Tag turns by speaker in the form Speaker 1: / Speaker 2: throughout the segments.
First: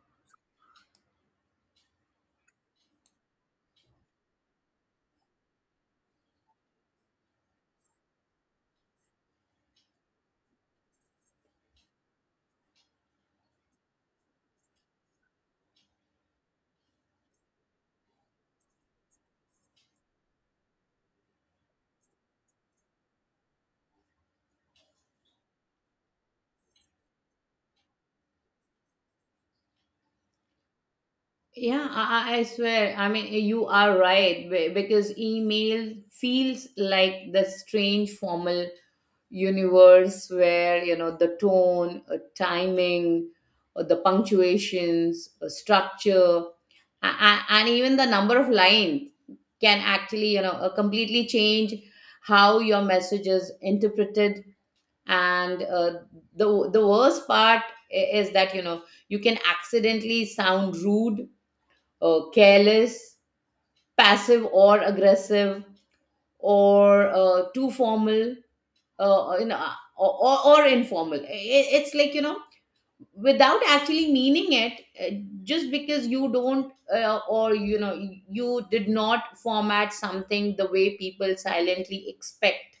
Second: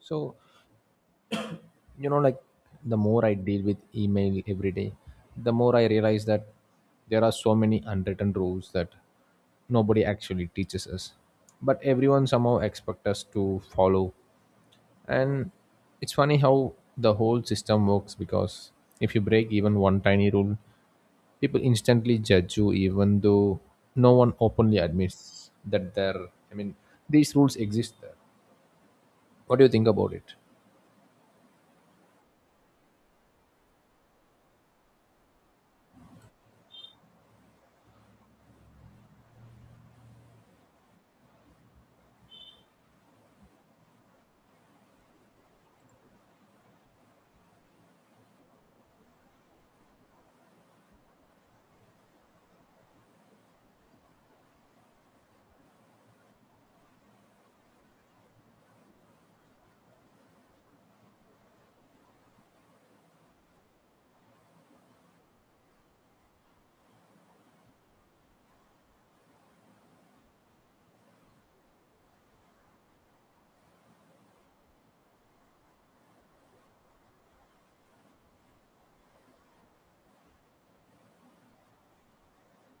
Speaker 1: So, like the more I deal with email every day, the more I realize that there are so many unwritten rules that nobody actually teaches us. But everyone somehow expects us to follow. And it's funny how the whole system works because if you break even one tiny rule, people instantly judge you even though no one openly admits that there I mean these rules exist there. What do you think about it?
Speaker 2: Yeah, I, I swear. I mean, you are right because email feels like the strange formal universe where you know the tone, timing, the punctuations, structure, and even the number of lines can actually completely change how your message is interpreted. And the worst part is that you know you can accidentally sound rude, careless, passive or aggressive, or too formal, uh, you know, or informal. It's like, you know, without actually meaning it, just because you don't or, you know, you did not format something the way people silently expect.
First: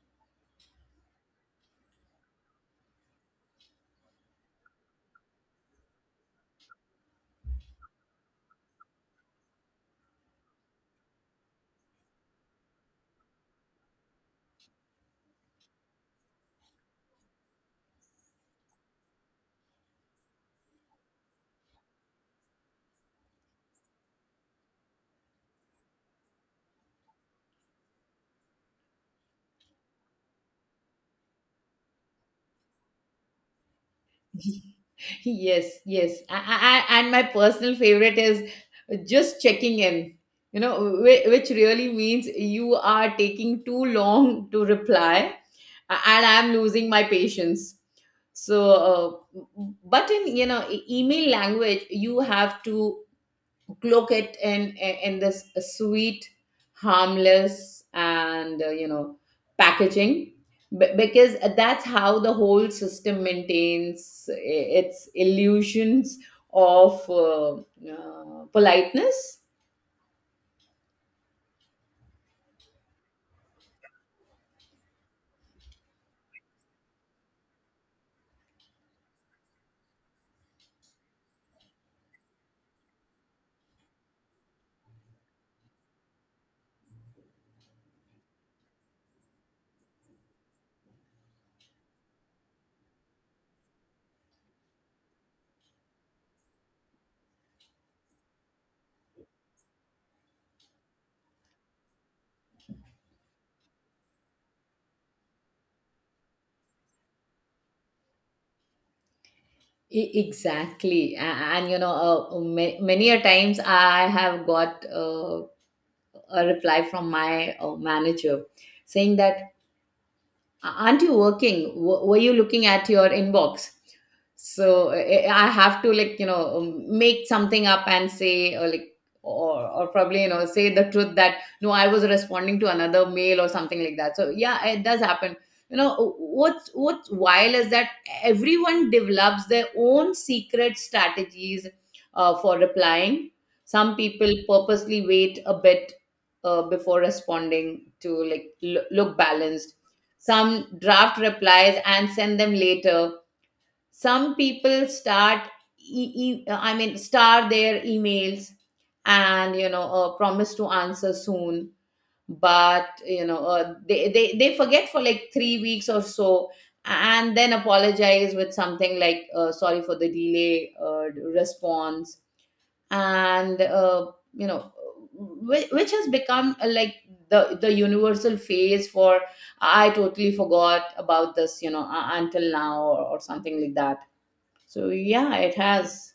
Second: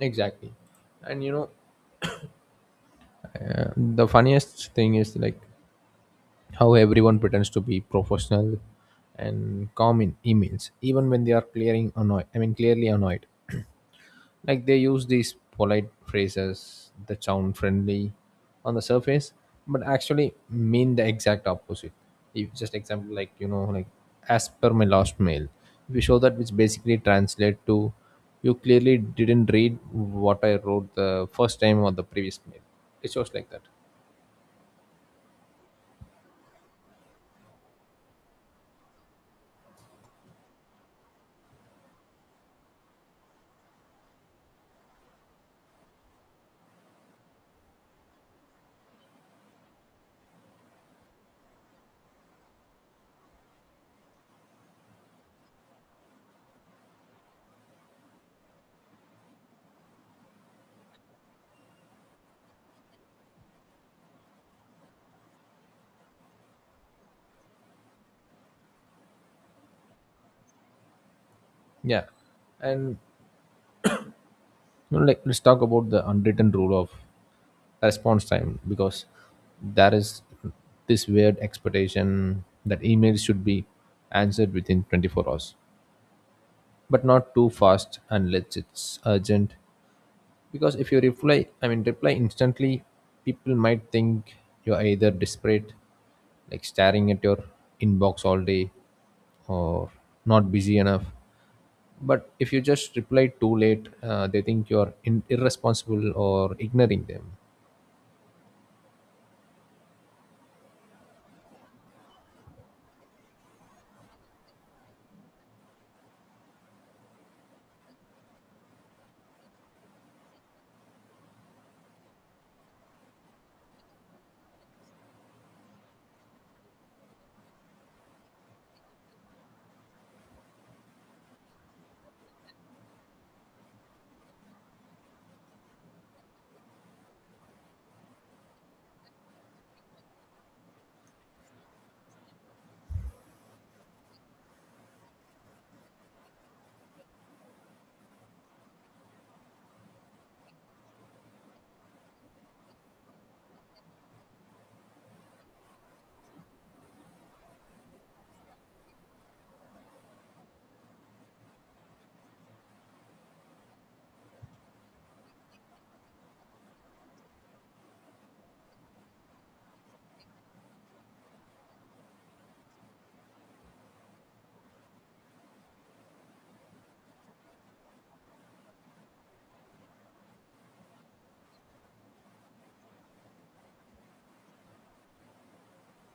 Speaker 1: Exactly, and the funniest thing is like how everyone pretends to be professional and calm in emails, even when they are clearing annoyed. I mean, clearly annoyed. Like they use these polite phrases that sound friendly on the surface, but actually mean the exact opposite. If just example like as per my last mail, we show that, which basically translate to you clearly didn't read what I wrote the first time or the previous mail. It shows like that.
Speaker 2: Yes, yes. I, and my personal favorite is just checking in, you know, which really means you are taking too long to reply and I'm losing my patience. So, but in, you know, email language, you have to cloak it in this sweet, harmless, and packaging, because that's how the whole system maintains its illusions of politeness.
Speaker 1: Yeah, and you know, like let's talk about the unwritten rule of response time because there is this weird expectation that emails should be answered within 24 hours, but not too fast unless it's urgent, because if you reply I mean reply instantly, people might think you're either desperate, like staring at your inbox all day, or not busy enough. But if you just reply too late, they think you're irresponsible or ignoring them.
Speaker 2: Exactly. And you know, many a times I have got a reply from my manager saying that aren't you working, were you looking at your inbox? So I have to, like, you know, make something up and say, or like, or probably, you know, say the truth that no, I was responding to another mail or something like that. So yeah, it does happen. You know what's wild is that everyone develops their own secret strategies for replying. Some people purposely wait a bit before responding to, like, look balanced. Some draft replies and send them later. Some people start, star their emails and, you know, promise to answer soon, but, you know, they, they forget for like 3 weeks or so, and then apologize with something like, sorry for the delay response, and you know which has become, like, the universal phase for I totally forgot about this, you know, until now, or something like that. So yeah, it has.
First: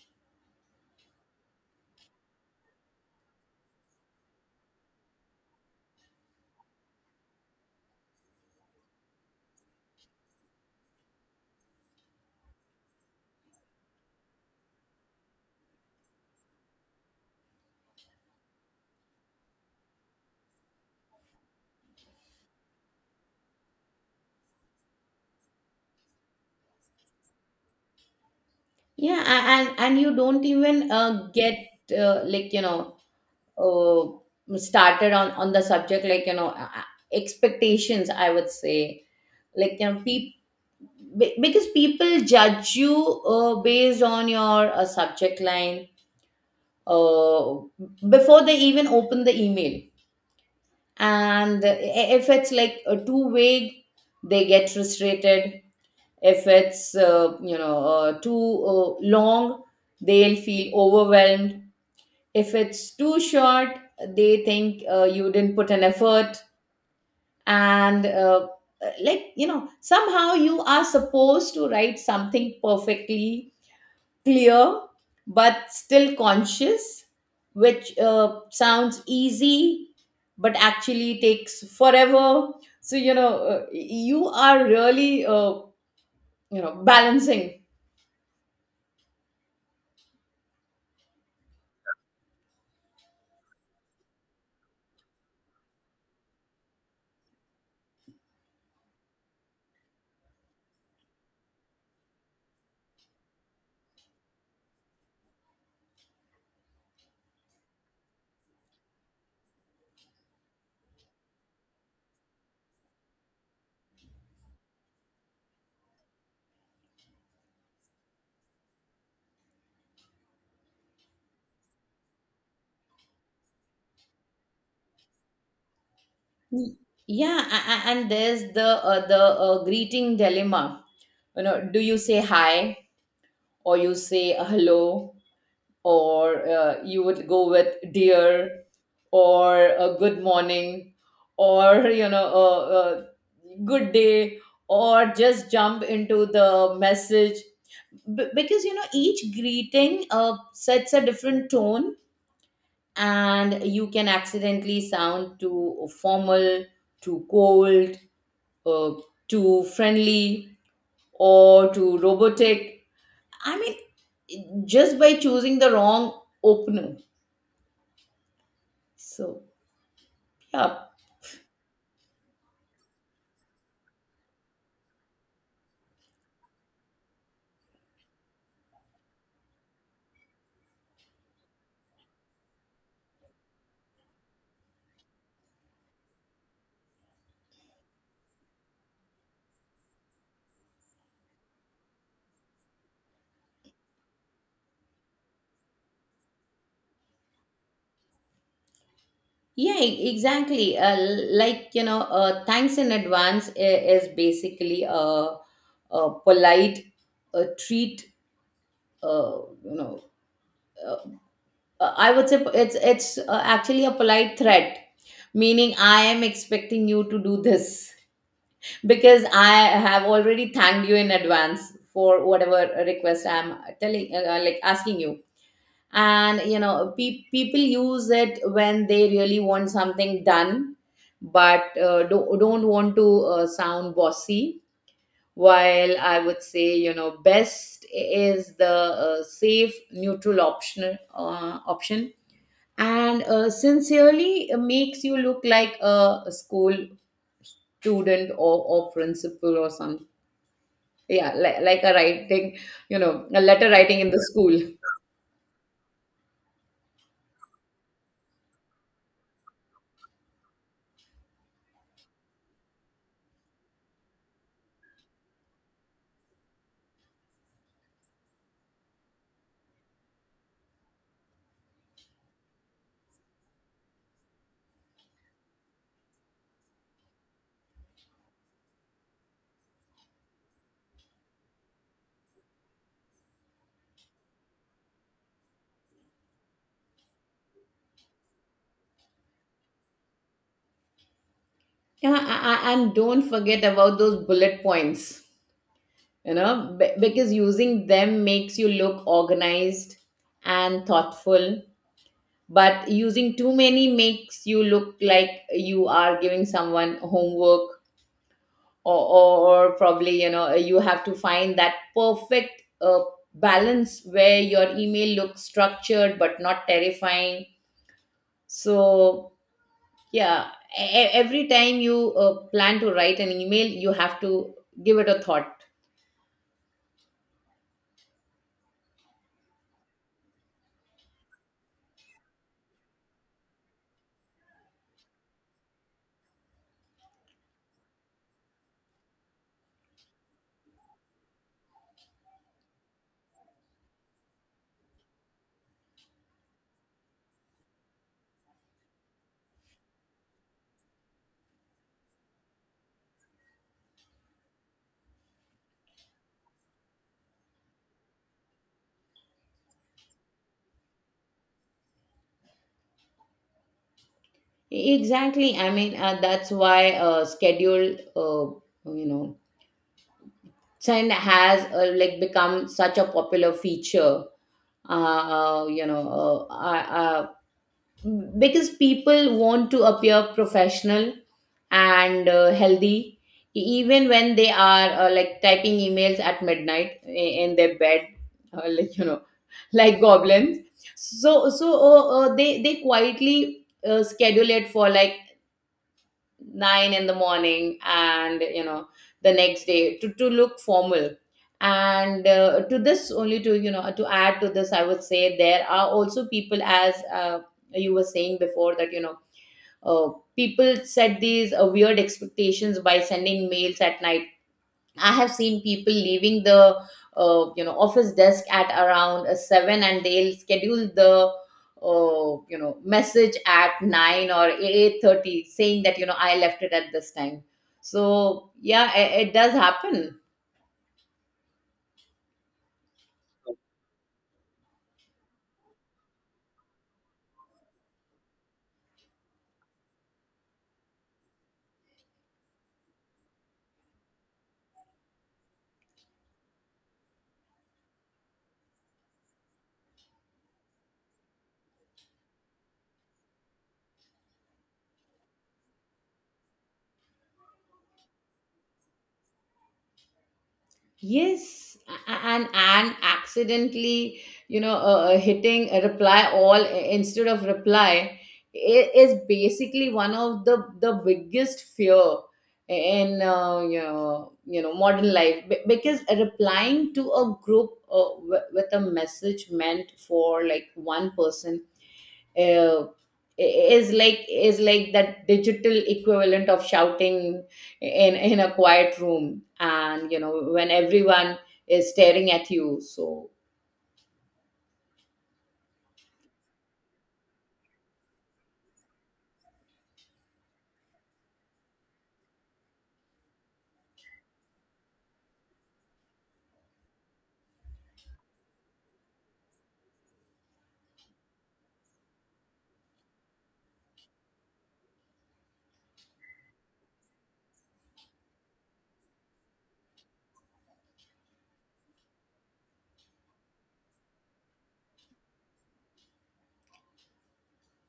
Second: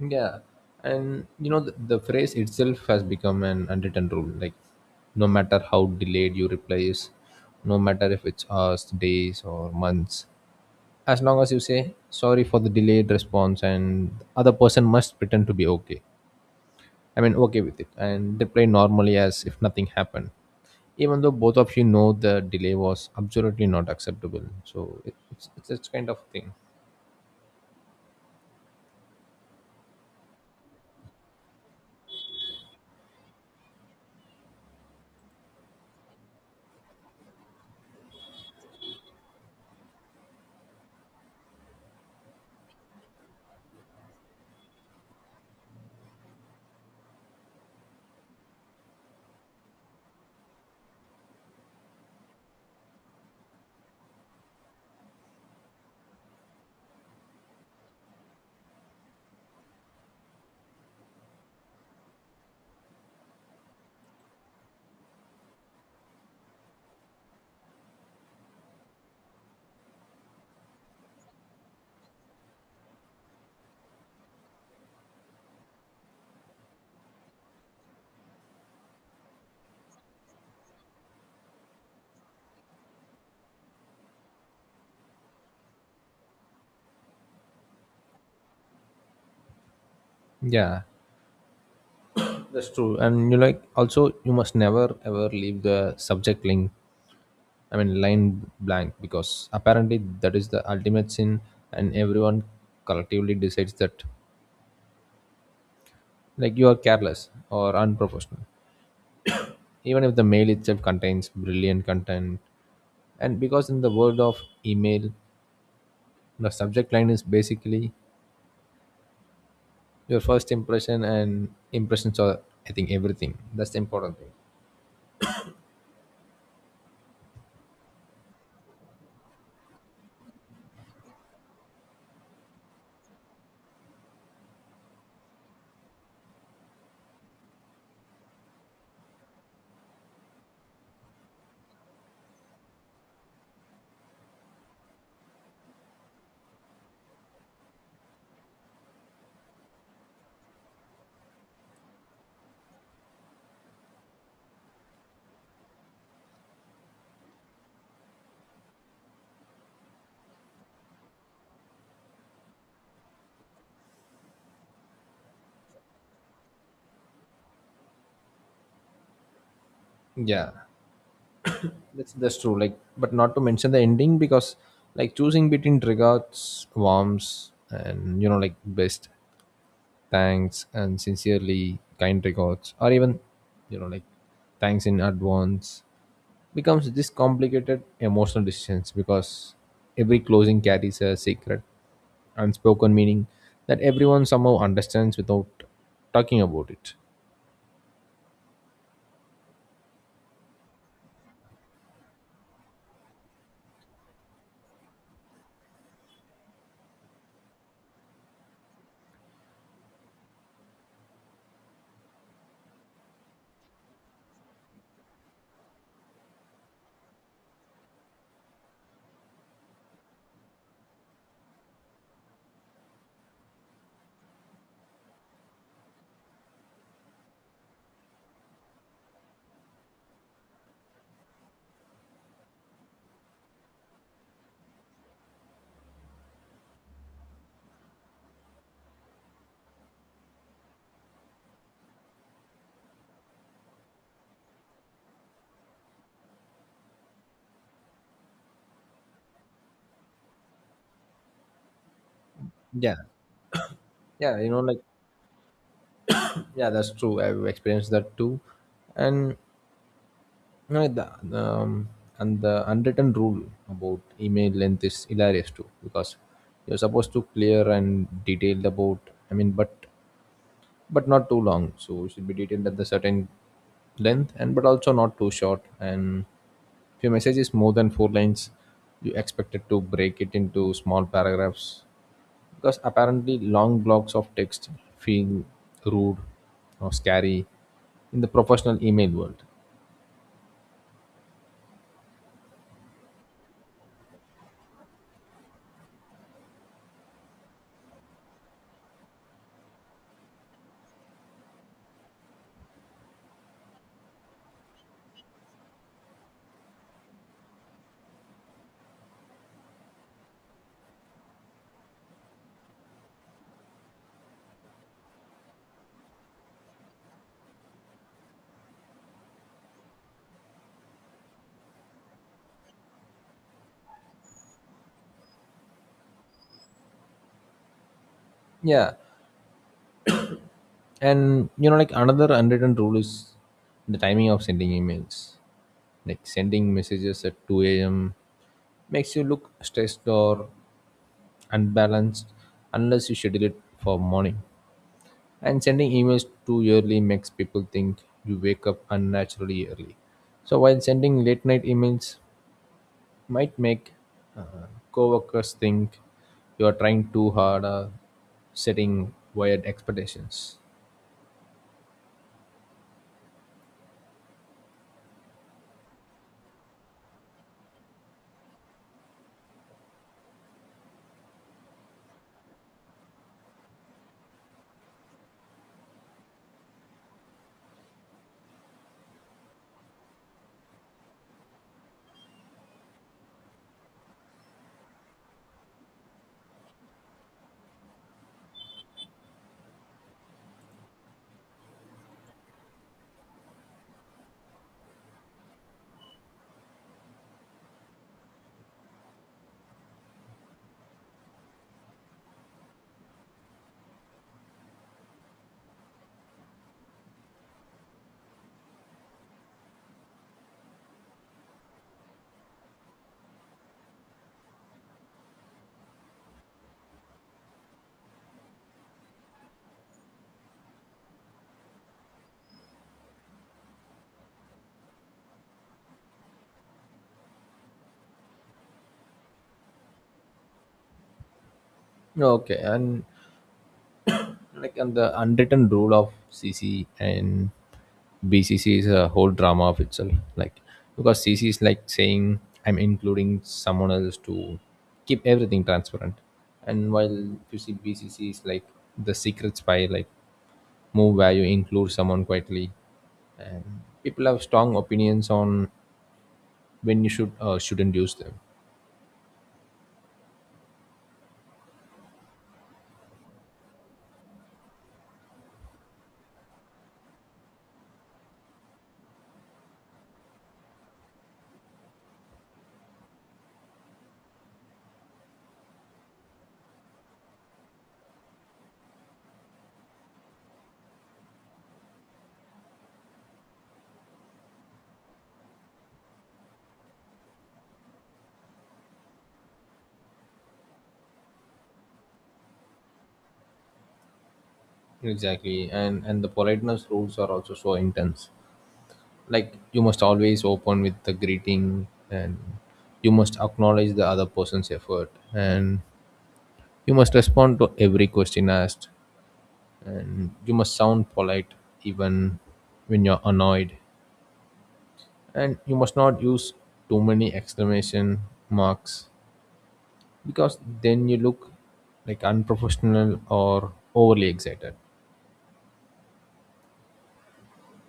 Speaker 1: Yeah, and you know the phrase itself has become an unwritten rule. Like, no matter how delayed you reply is, no matter if it's hours, days, or months, as long as you say sorry for the delayed response, and the other person must pretend to be okay with it, and reply normally as if nothing happened, even though both of you know the delay was absolutely not acceptable. So it, it's kind of thing.
Speaker 2: Yeah, and you don't even get uh, like you know started on the subject, like, you know, expectations, I would say, like, you know, people, because people judge you based on your subject line uh, before they even open the email. And if it's like too vague, they get frustrated. If it's too long, they'll feel overwhelmed. If it's too short, they think you didn't put an effort. And somehow you are supposed to write something perfectly clear but still conscious, which sounds easy but actually takes forever. So, you know, you are really, balancing.
Speaker 1: Yeah, that's true. And you like also you must never ever leave the subject link, I mean line blank, because apparently that is the ultimate sin, and everyone collectively decides that like you are careless or unprofessional, even if the mail itself contains brilliant content. And because in the world of email, the subject line is basically your first impression, and impressions are, I think, everything. That's the important thing.
Speaker 2: Y- Yeah, and there's the greeting dilemma. You know, do you say hi or you say hello? Or you would go with dear, or a good morning, or, you know, a good day, or just jump into the message? Because, you know, each greeting sets a different tone, and you can accidentally sound too formal, too cold, uh, too friendly, or too robotic, I mean, just by choosing the wrong opener. So
Speaker 1: Yeah.
Speaker 2: yeah.
Speaker 1: That's true. Like, but not to mention the ending, because like choosing between regards, warms, and you know, like, best, thanks, and sincerely, kind regards, or even, you know, like, thanks in advance, becomes this complicated emotional decisions because every closing carries a secret, unspoken meaning that everyone somehow understands without talking about it.
Speaker 2: Yeah, exactly. Like, you know, thanks in advance is basically a polite uh treat, uh, you know, uh, I would say it's actually a polite threat, meaning I am expecting you to do this because I have already thanked you in advance for whatever request I'm telling, like, asking you. And you know people use it when they really want something done, but don't want to sound bossy. While, I would say, you know, best is the safe neutral option. And sincerely makes you look like a school student, or principal, or some, yeah, like a writing,
Speaker 1: Yeah,
Speaker 2: you know, a letter writing in the
Speaker 1: yeah, you
Speaker 2: school.
Speaker 1: know, like, yeah, that's true. I've experienced that too. And No, the, um, and the unwritten rule about email length is hilarious too, because you're supposed to clear and detailed about I mean but but not too long, so it should be detailed at the certain length, and but also not too short. And if your message is more than four lines, you expected to break it into small paragraphs, because apparently long blocks of text feel rude or scary in the professional email world.
Speaker 2: Yeah, and don't forget about those bullet points, you know, because using them makes you look organized and thoughtful, but using too many makes you look like you are giving someone homework. Or, or probably, you know, you have to find that perfect balance where your email looks structured but not terrifying. So yeah, every time you plan to write an email, you have to give it a thought.
Speaker 1: Yeah. And you know, like, another unwritten rule is the timing of sending emails. Like sending messages at 2 a.m. makes you look stressed or unbalanced unless you schedule it for morning. And sending emails too early makes people think you wake up unnaturally early. So while sending late night emails might make uh, coworkers think you are trying too hard or setting wired expectations.
Speaker 2: Exactly. I mean, that's why schedule, send has like become such a popular feature. Uh, uh, you know, uh, uh, uh, because people want to appear professional and healthy, even when they are like typing emails at midnight in their bed, uh, like you know, like goblins. So, they quietly schedule it for like nine in the morning, and you know, the next day, to look formal. And to this only to, you know, to add to this, I would say there are also people, as you were saying before, that, you know, uh, people set these weird expectations by sending mails at night. I have seen people leaving the office desk at around seven, and they'll schedule the message at 9 or 8:30, saying that, you know, I left it at this time. So yeah, it does happen.
Speaker 1: Okay, and like, and the unwritten rule of cc and bcc is a whole drama of itself, like, because cc is like saying I'm including someone else to keep everything transparent. And while you see bcc is like the secret spy like move where you include someone quietly, and people have strong opinions on when you should, shouldn't use them.
Speaker 2: Yes, and accidentally, hitting a reply all instead of reply is basically one of the biggest fear in modern life. Because replying to a group with a message meant for like one person uh, is like, that digital equivalent of shouting in a quiet room, and, you know, when everyone is staring at you. So
Speaker 1: Exactly, and the politeness rules are also so intense. Like you must always open with the greeting, and you must acknowledge the other person's effort, and you must respond to every question asked, and you must sound polite even when you're annoyed, and you must not use too many exclamation marks, because then you look like unprofessional or overly excited.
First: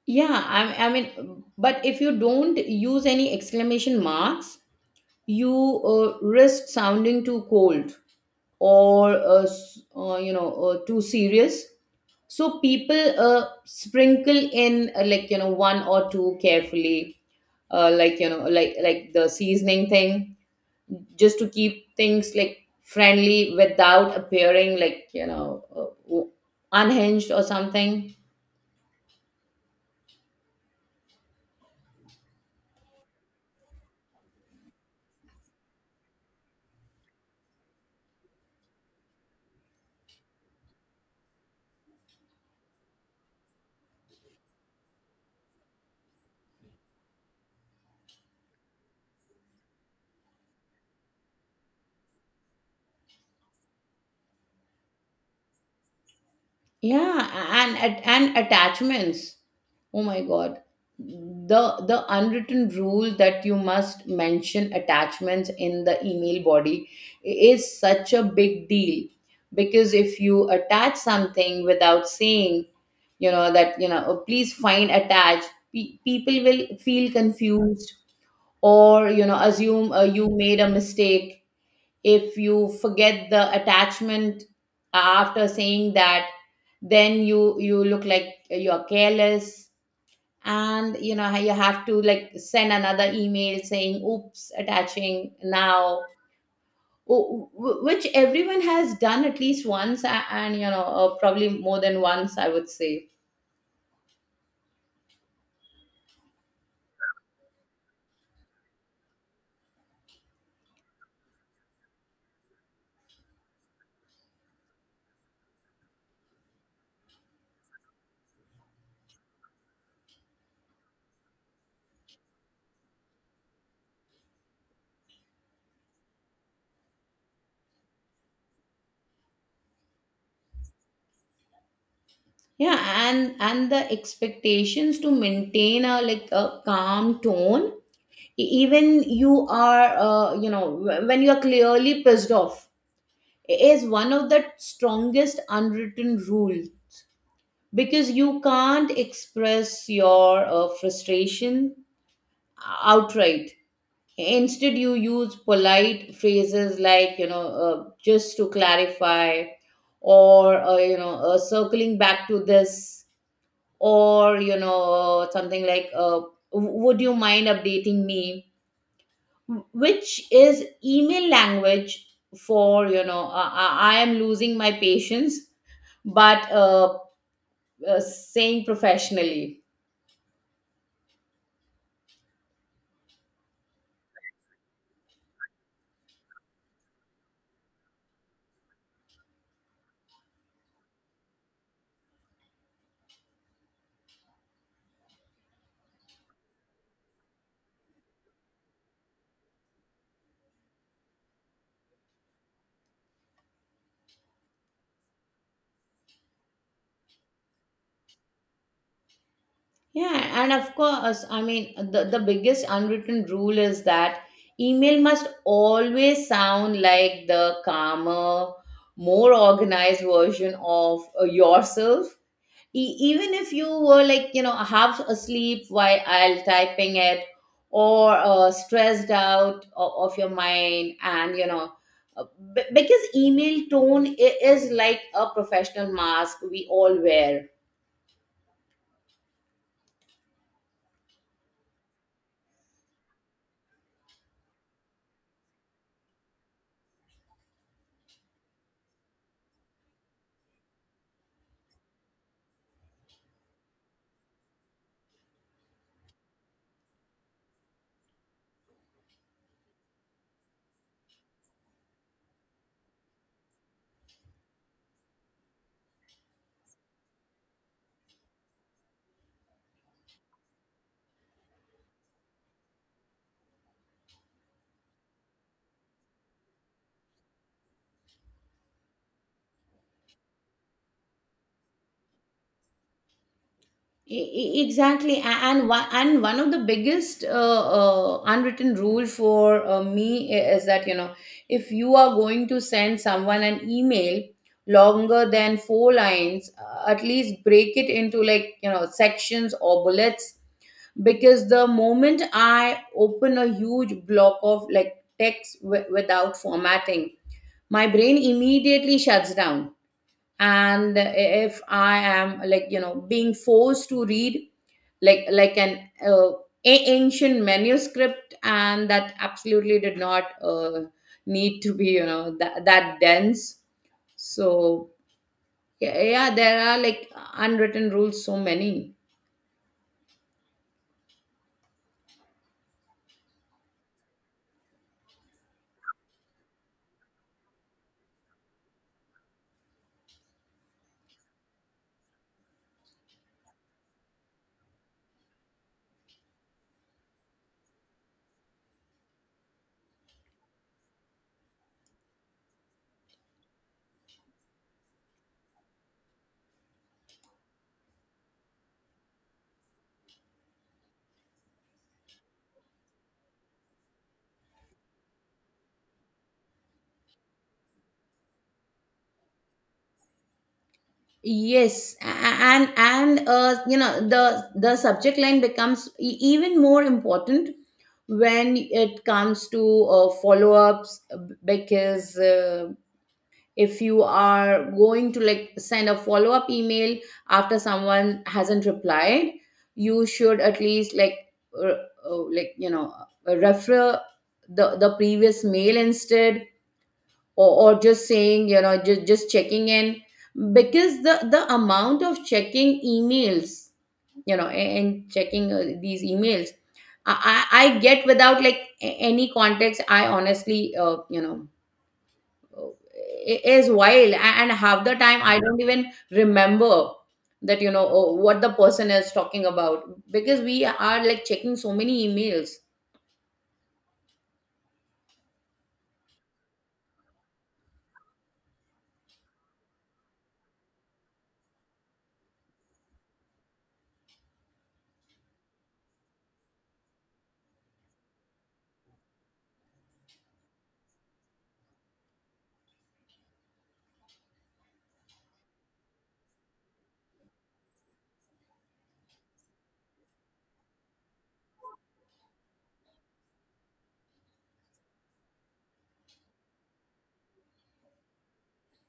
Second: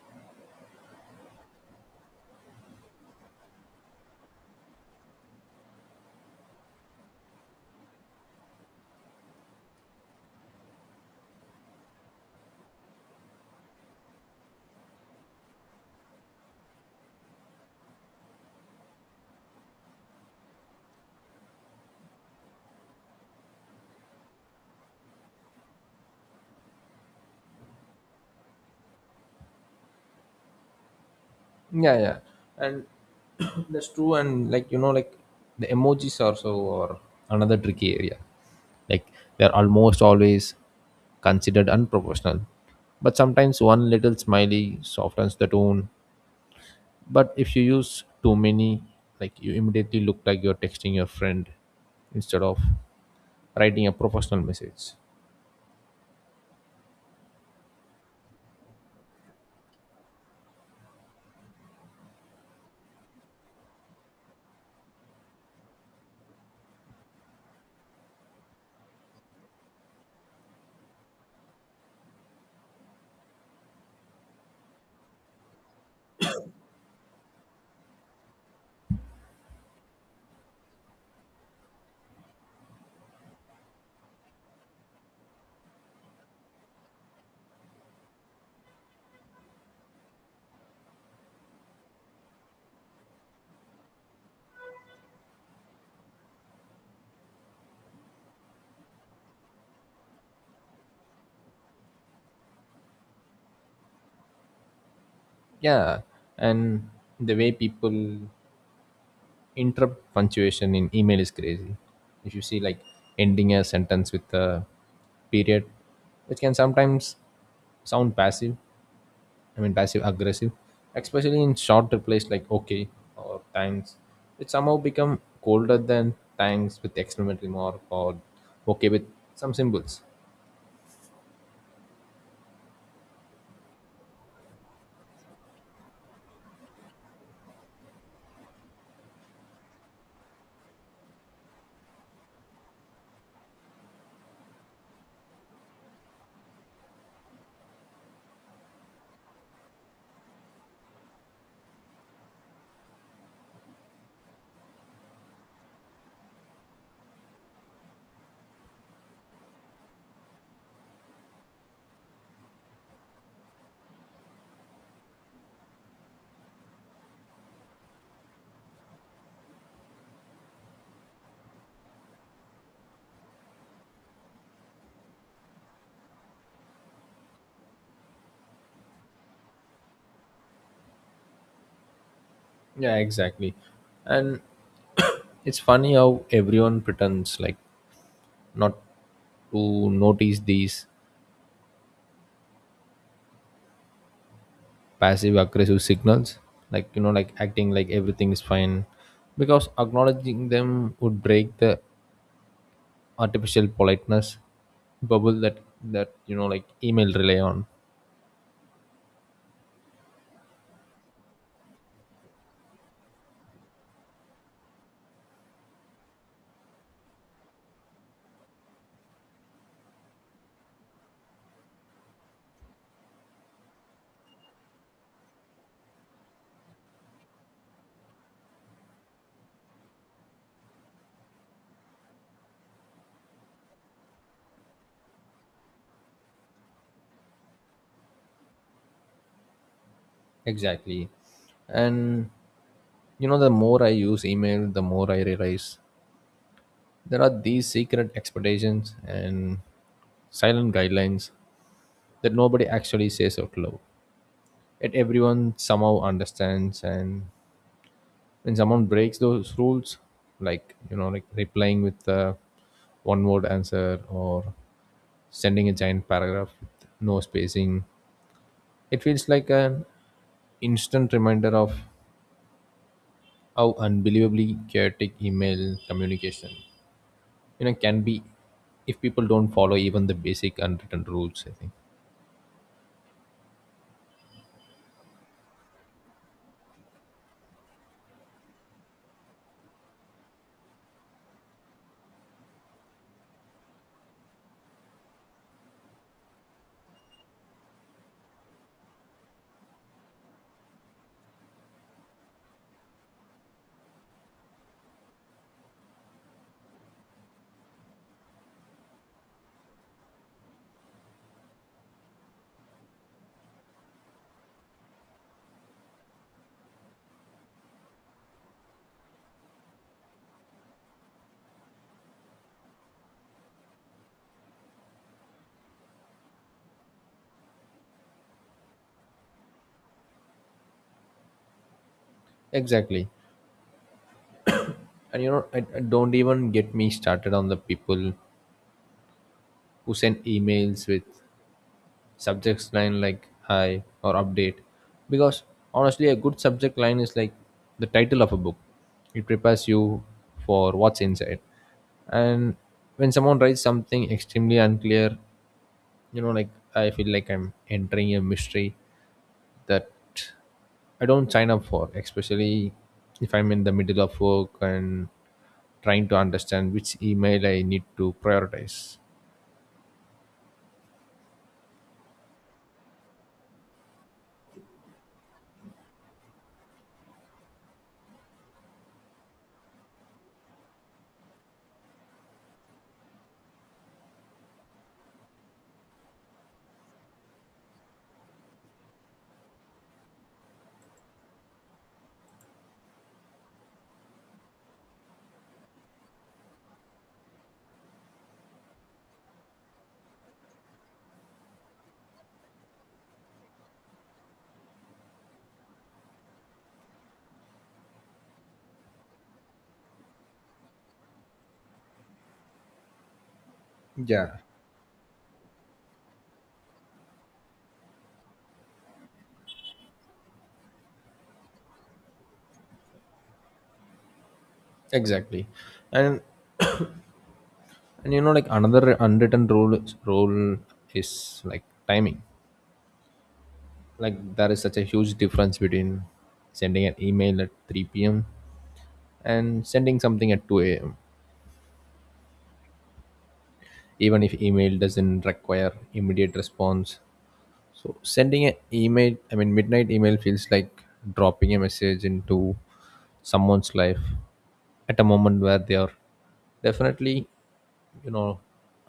Speaker 2: yeah, I mean, but if you don't use any exclamation marks, you risk sounding too cold, or too serious. So people sprinkle in, one or two carefully, like the seasoning thing, just to keep things like friendly without appearing, unhinged or something.
Speaker 1: Yeah, yeah, and that's true. And like, you know, like the emojis are so, or another tricky area. Like they're almost always considered unprofessional, but sometimes one little smiley softens the tone. But if you use too many, like you immediately look like you're texting your friend instead of writing a professional message.
Speaker 2: Yeah, and attachments. Oh my God. The unwritten rule that you must mention attachments in the email body is such a big deal, because if you attach something without saying, you know, that, you know, "Oh, please find attached," people will feel confused or, you know, assume you made a mistake. If you forget the attachment after saying that, then you look like you're careless. And you know how you have to like send another email saying oops, attaching now, which everyone has done at least once. And you know, probably more than once, I would say.
Speaker 1: Yeah, and the way people interrupt punctuation in email is crazy. If you see like ending a sentence with a period, which can sometimes sound passive, I mean passive aggressive, especially in short replies like okay or thanks, it somehow become colder than thanks with exclamation mark or okay with some symbols.
Speaker 2: Yeah, and the expectations to maintain a like a calm tone, even you are when you are clearly pissed off, is one of the strongest unwritten rules. Because you can't express your frustration outright. Instead, you use polite phrases like, you know, just to clarify, or circling back to this, or, you know, something like would you mind updating me, which is email language for, you know, I am losing my patience but saying professionally.
Speaker 1: Yeah, exactly. And it's funny how everyone pretends like not to notice these passive aggressive signals, like you know, like acting like everything is fine, because acknowledging them would break the artificial politeness bubble that you know like email rely on.
Speaker 2: Yeah, and of course, I mean, the biggest unwritten rule is that email must always sound like the calmer, more organized version of yourself. Even if you were, like, you know, half asleep while I'll typing it, or stressed out of your mind. And, you know, uh, because email tone is like a professional mask we all wear.
Speaker 1: Exactly, and you know the more I use email, the more I realize there are these secret expectations and silent guidelines that nobody actually says out loud, yet everyone somehow understands. And when someone breaks those rules, like you know, like replying with a one word answer or sending a giant paragraph with no spacing, it feels like an instant reminder of how unbelievably chaotic email communication you know can be if people don't follow even the basic unwritten rules, I think.
Speaker 2: Exactly. And one, and one of the biggest unwritten rule for me is that, you know, if you are going to send someone an email longer than four lines, at least break it into, like, you know, sections or bullets, because the moment I open a huge block of like text without formatting, my brain immediately shuts down. And if I am, like, you know, being forced to read like, an uh, ancient manuscript, and that absolutely did not need to be, you know, that, that dense. So yeah, yeah, there are like unwritten rules, so many.
Speaker 1: Exactly, and you know I don't even get me started on the people who send emails with subjects line like hi or update, because honestly a good subject line is like the title of a book. It prepares you for what's inside. And when someone writes something extremely unclear, you know, like, I feel like I'm entering a mystery that I don't sign up for, especially if I'm in the middle of work and trying to understand which email I need to prioritize.
Speaker 2: Yes, and the subject line becomes even more important when it comes to follow-ups, because if you are going to like send a follow up email after someone hasn't replied You should at least, uh, like, refer the previous mail instead. Or just saying, just checking in, because the amount of checking emails, and checking these emails I get without, like, any context, I honestly, is wild.
Speaker 1: Yeah,
Speaker 2: And half the time I don't even remember that, oh, what the person is talking about, because we are, like, checking so many emails.
Speaker 1: exactly. and and you know, like, another unwritten rule is like timing. Like there is such a huge difference between sending an email at 3 p.m. and sending something at 2 a.m., even if email doesn't require immediate response. So sending an email, I mean midnight email feels like dropping a message into someone's life at a moment where they are definitely, you know,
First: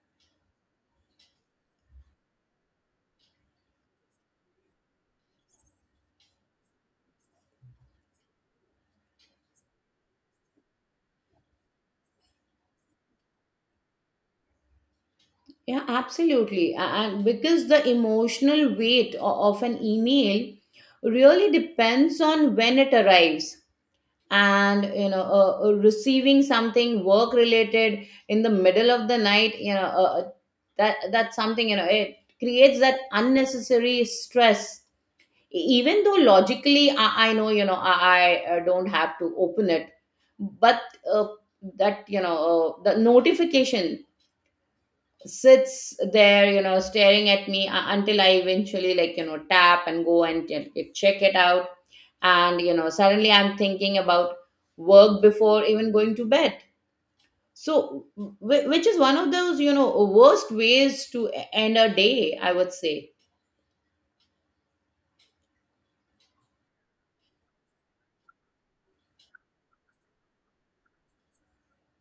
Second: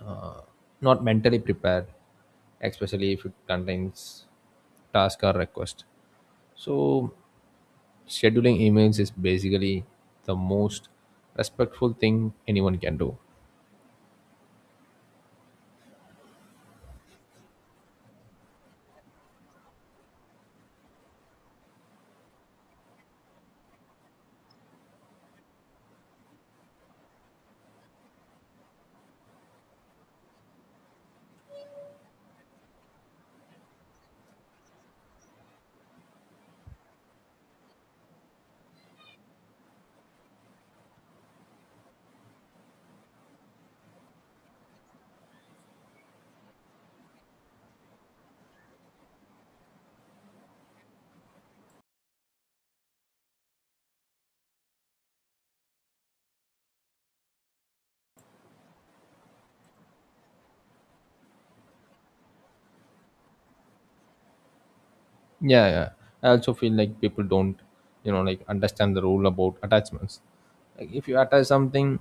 Speaker 1: uh, not mentally prepared, especially if it contains task or request. So scheduling emails is basically the most respectful thing anyone can do.
Speaker 2: Yeah, absolutely. And because the emotional weight of an email really depends on when it arrives. And, receiving something work related in the middle of the night, that's something, you know, it creates that unnecessary stress. Even though logically I know, you know, I don't have to open it, but uh, that you know the notification sits there, you know, staring at me, until I eventually, like, tap and go and check it out. And, suddenly I'm thinking about work before even going to bed, so which is one of those, you know, worst ways to end a day, I would say.
Speaker 1: Yeah, yeah. I also feel like people don't, you know, like understand the rule about attachments. Like if you attach something,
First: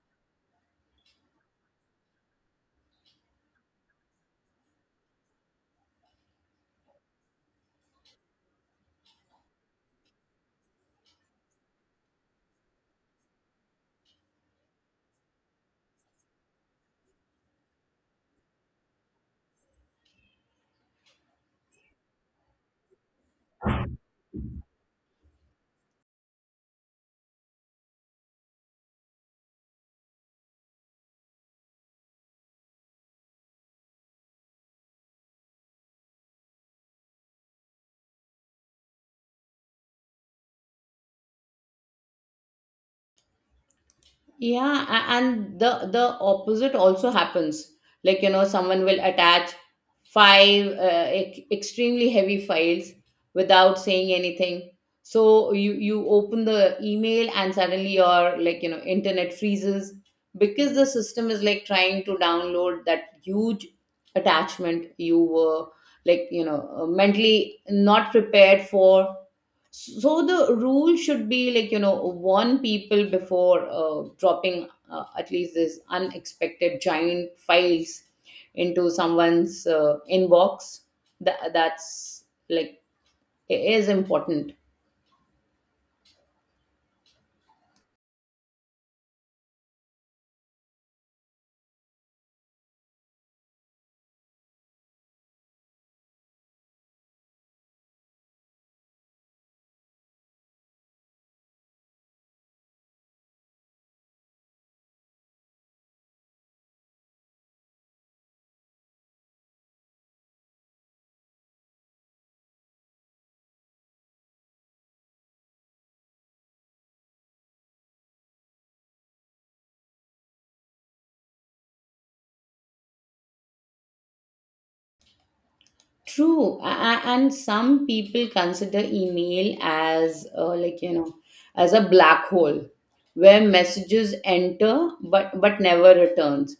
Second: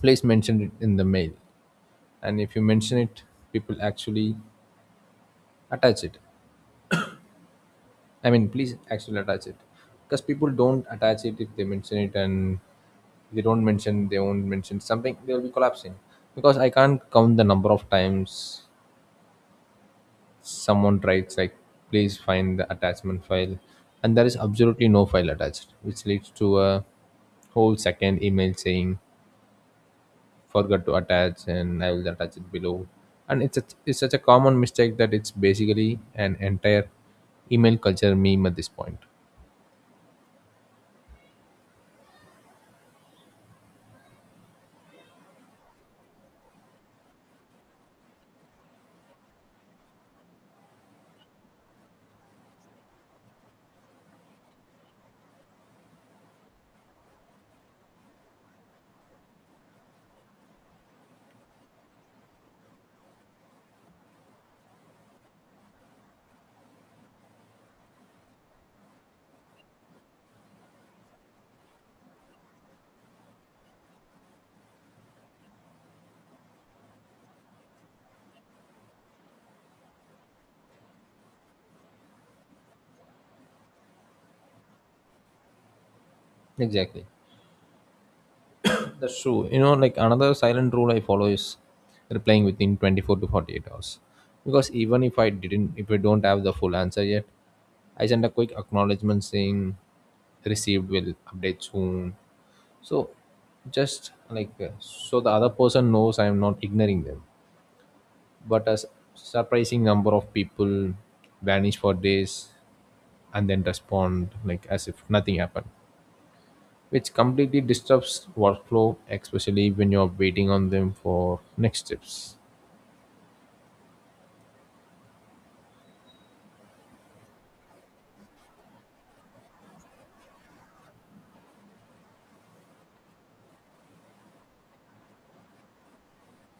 Speaker 1: please mention it in the mail. And if you mention it, people actually attach it. I mean, please actually attach it. Because people don't attach it if they mention it, and if they don't mention, they won't mention something, they'll be collapsing. Because I can't count the number of times someone writes like please find the attachment file, and there is absolutely no file attached, which leads to a whole second email saying forgot to attach and I will attach it below. And it's such a common mistake that it's basically an entire email culture meme at this point.
Speaker 2: Yeah, and the opposite also happens, like, you know, someone will attach five extremely heavy files without saying anything. So you open the email and suddenly your, like, internet freezes, because the system is, like, trying to download that huge attachment you were, like, mentally not prepared for. So the rule should be, like, warn people before, dropping, at least, this unexpected giant files into someone's, inbox. That's like, it is important.
Speaker 1: Exactly, that's true. You know, like, another silent rule I follow is replying within 24 to 48 hours. Because even if I don't have the full answer yet, I send a quick acknowledgement saying received will update soon. So just like, so the other person knows I am not ignoring them. But a surprising number of people vanish for days and then respond like as if nothing happened, which completely disrupts workflow, especially when you're waiting on them for next steps.
Speaker 2: True. And some people consider email as, like, as a black hole where messages enter but never returns.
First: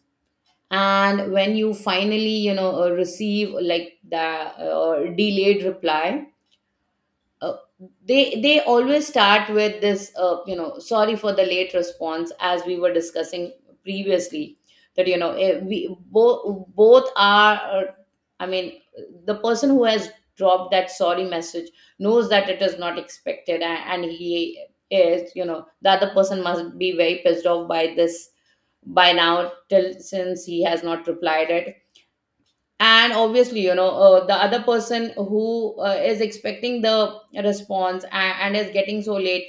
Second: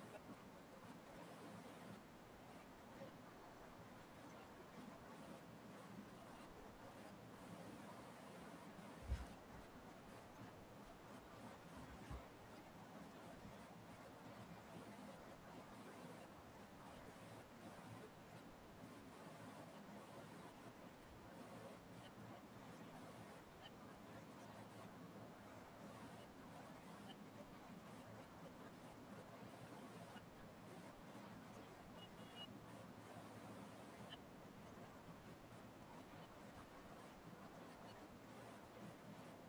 Speaker 2: And when you finally, receive, like, the delayed reply, uh, they always start with this, sorry for the late response, as we were discussing previously, that you know eh, we both are, I mean, the person who has dropped that sorry message knows that it is not expected, and he is, you know, the other person must be very pissed off by this by now, till since he has not replied it. And obviously, the other person who, is expecting the response and is getting so late,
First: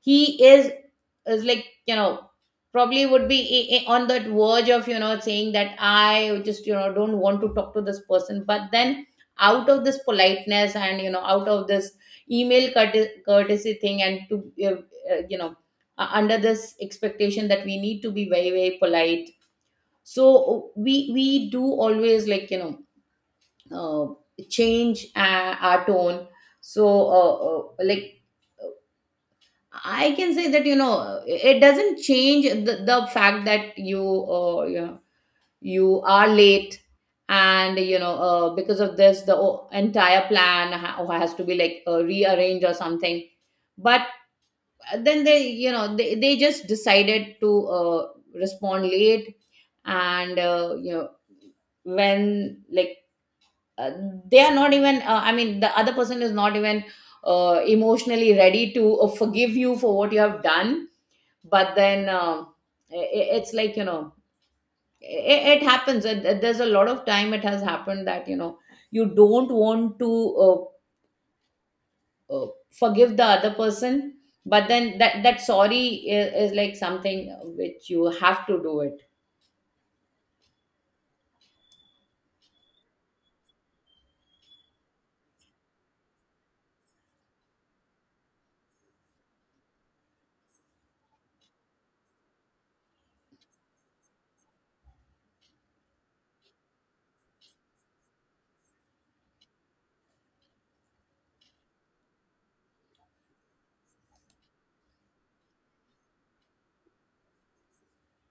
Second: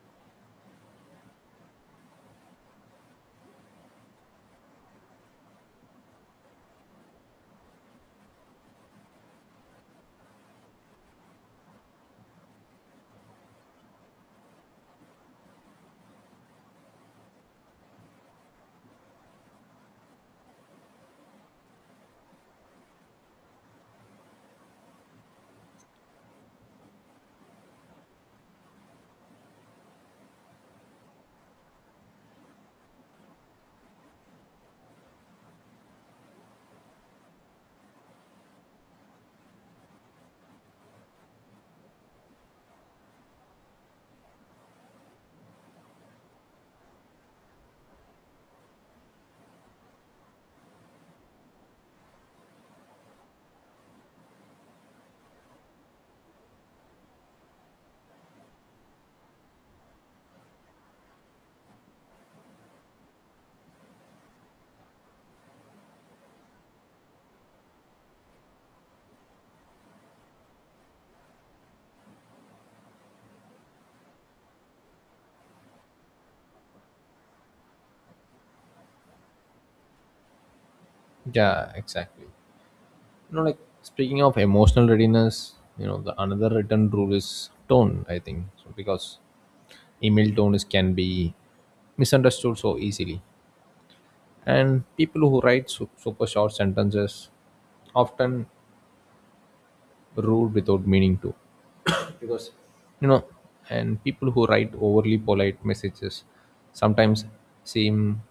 Speaker 2: he is, like, probably would be, on that verge of, saying that I just, don't want to talk to this person, but then out of this politeness, and, out of this email courtesy thing, and to, under this expectation that we need to be very, very polite. So we do always, like, uh, change, our tone. So, like, I can say that, you know, it doesn't change the fact that you you are late, and, because of this, the entire plan has to be, like, rearranged or something. But then they, they just decided to, respond late, and, when, like, uh, they are not even, I mean, the other person is not even, emotionally ready to, forgive you for what you have done. But then, i- it's, like, it happens. There's a lot of time it has happened that, you don't want to, uh, forgive the other person, but then that sorry is like something which you have to do it.
Speaker 1: Yeah, exactly. You know, like, speaking of emotional readiness, you know, the another written rule is tone, I think. So because email tone is can be misunderstood so easily. And people who write super short sentences often rule without meaning to, because you know, and people who write overly polite messages sometimes seem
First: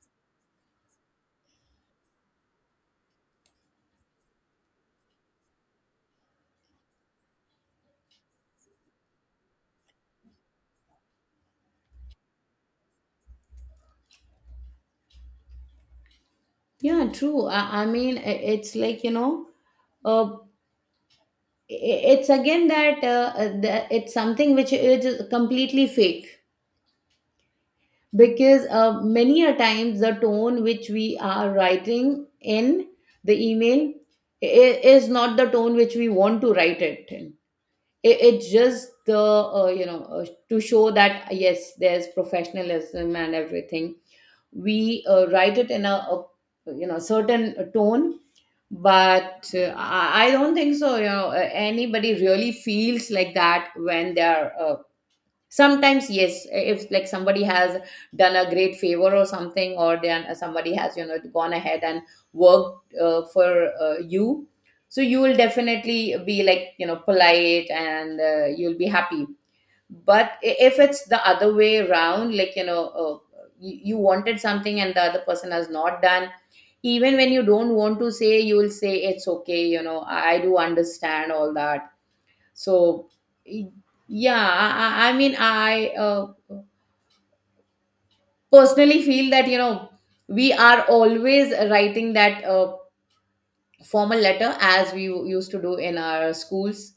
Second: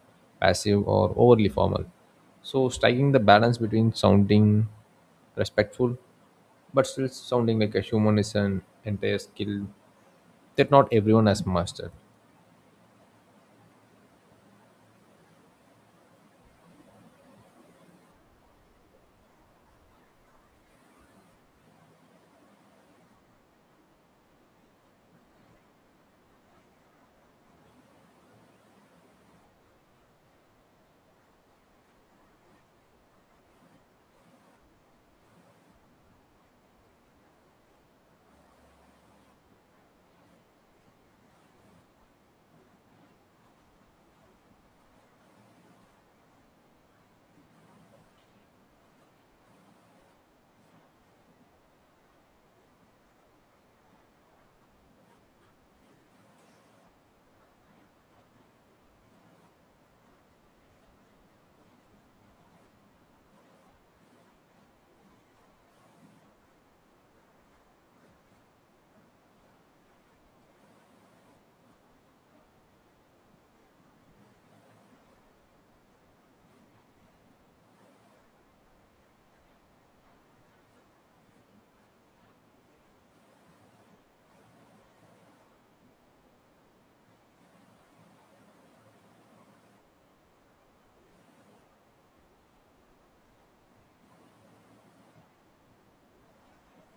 Speaker 1: passive or overly formal, so striking the balance between sounding respectful but still sounding like a human is an entire skill that not everyone has mastered.
Speaker 2: Yeah, true. I mean, it's, like, uh, it's again that, it's something which is completely fake, because, many a times the tone which we are writing in the email is not the tone which we want to write it in. It's just the, to show that yes, there's professionalism and everything. We, write it in a, you know, certain tone. But, I don't think so. You know, anybody really feels like that when they are. Sometimes, yes, if, like, somebody has done a great favor or something, or then somebody has, gone ahead and worked, for, you, so you will definitely be, like, polite, and you'll be happy. But if it's the other way around, like, you wanted something and the other person has not done, even when you don't want to say, you will say it's okay, I do understand all that. So, y- yeah, I mean, I personally feel that, we are always writing that, formal letter as we used to do in our schools.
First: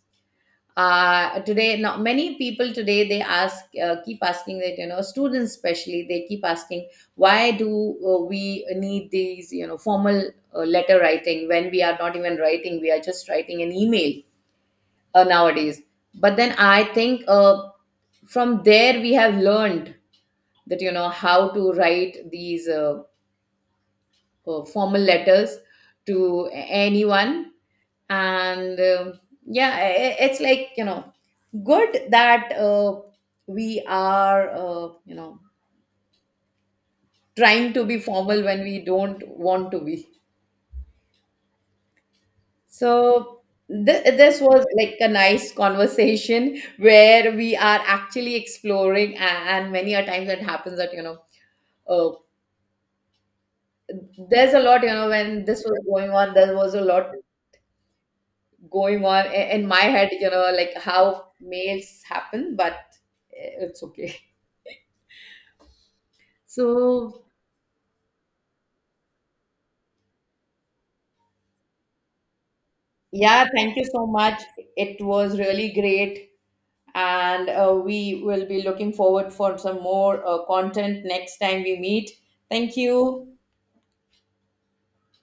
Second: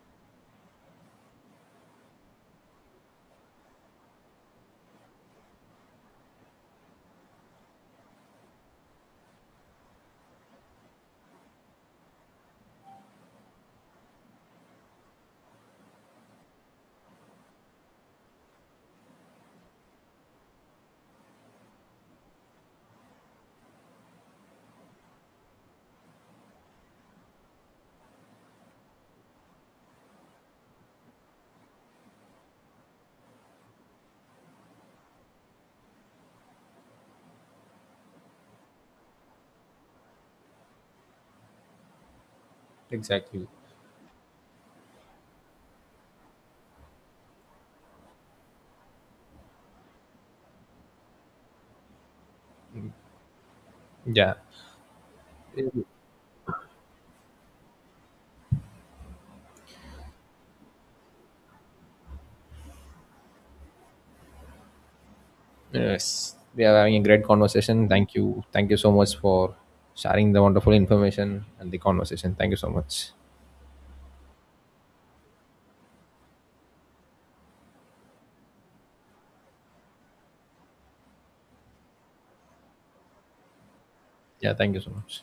Speaker 2: Today, now, many people today they ask, keep asking that, students especially, they keep asking, why do, we need these, you know, formal, letter writing, when we are not even writing, we are just writing an email, nowadays. But then I think, from there we have learned that, how to write these, formal letters to anyone. And yeah, it's like, good that, we are, trying to be formal when we don't want to be, so.
Speaker 1: Exactly.
Speaker 2: This was like a nice conversation where we are actually exploring, and many a times it happens that, uh,
Speaker 1: Yeah,
Speaker 2: there's a lot, you know, when this was going on there was a lot going on in my head, you know, like how males happen, but it's okay.
Speaker 1: yes, we are having a
Speaker 2: So,
Speaker 1: great conversation. Thank you, thank you so much for sharing the wonderful information and the conversation. Thank you so much.
Speaker 2: yeah, thank you so much. It was really great. And, we will be looking forward for some more, content next time we meet. Thank you.
Speaker 1: Yeah, thank you so much.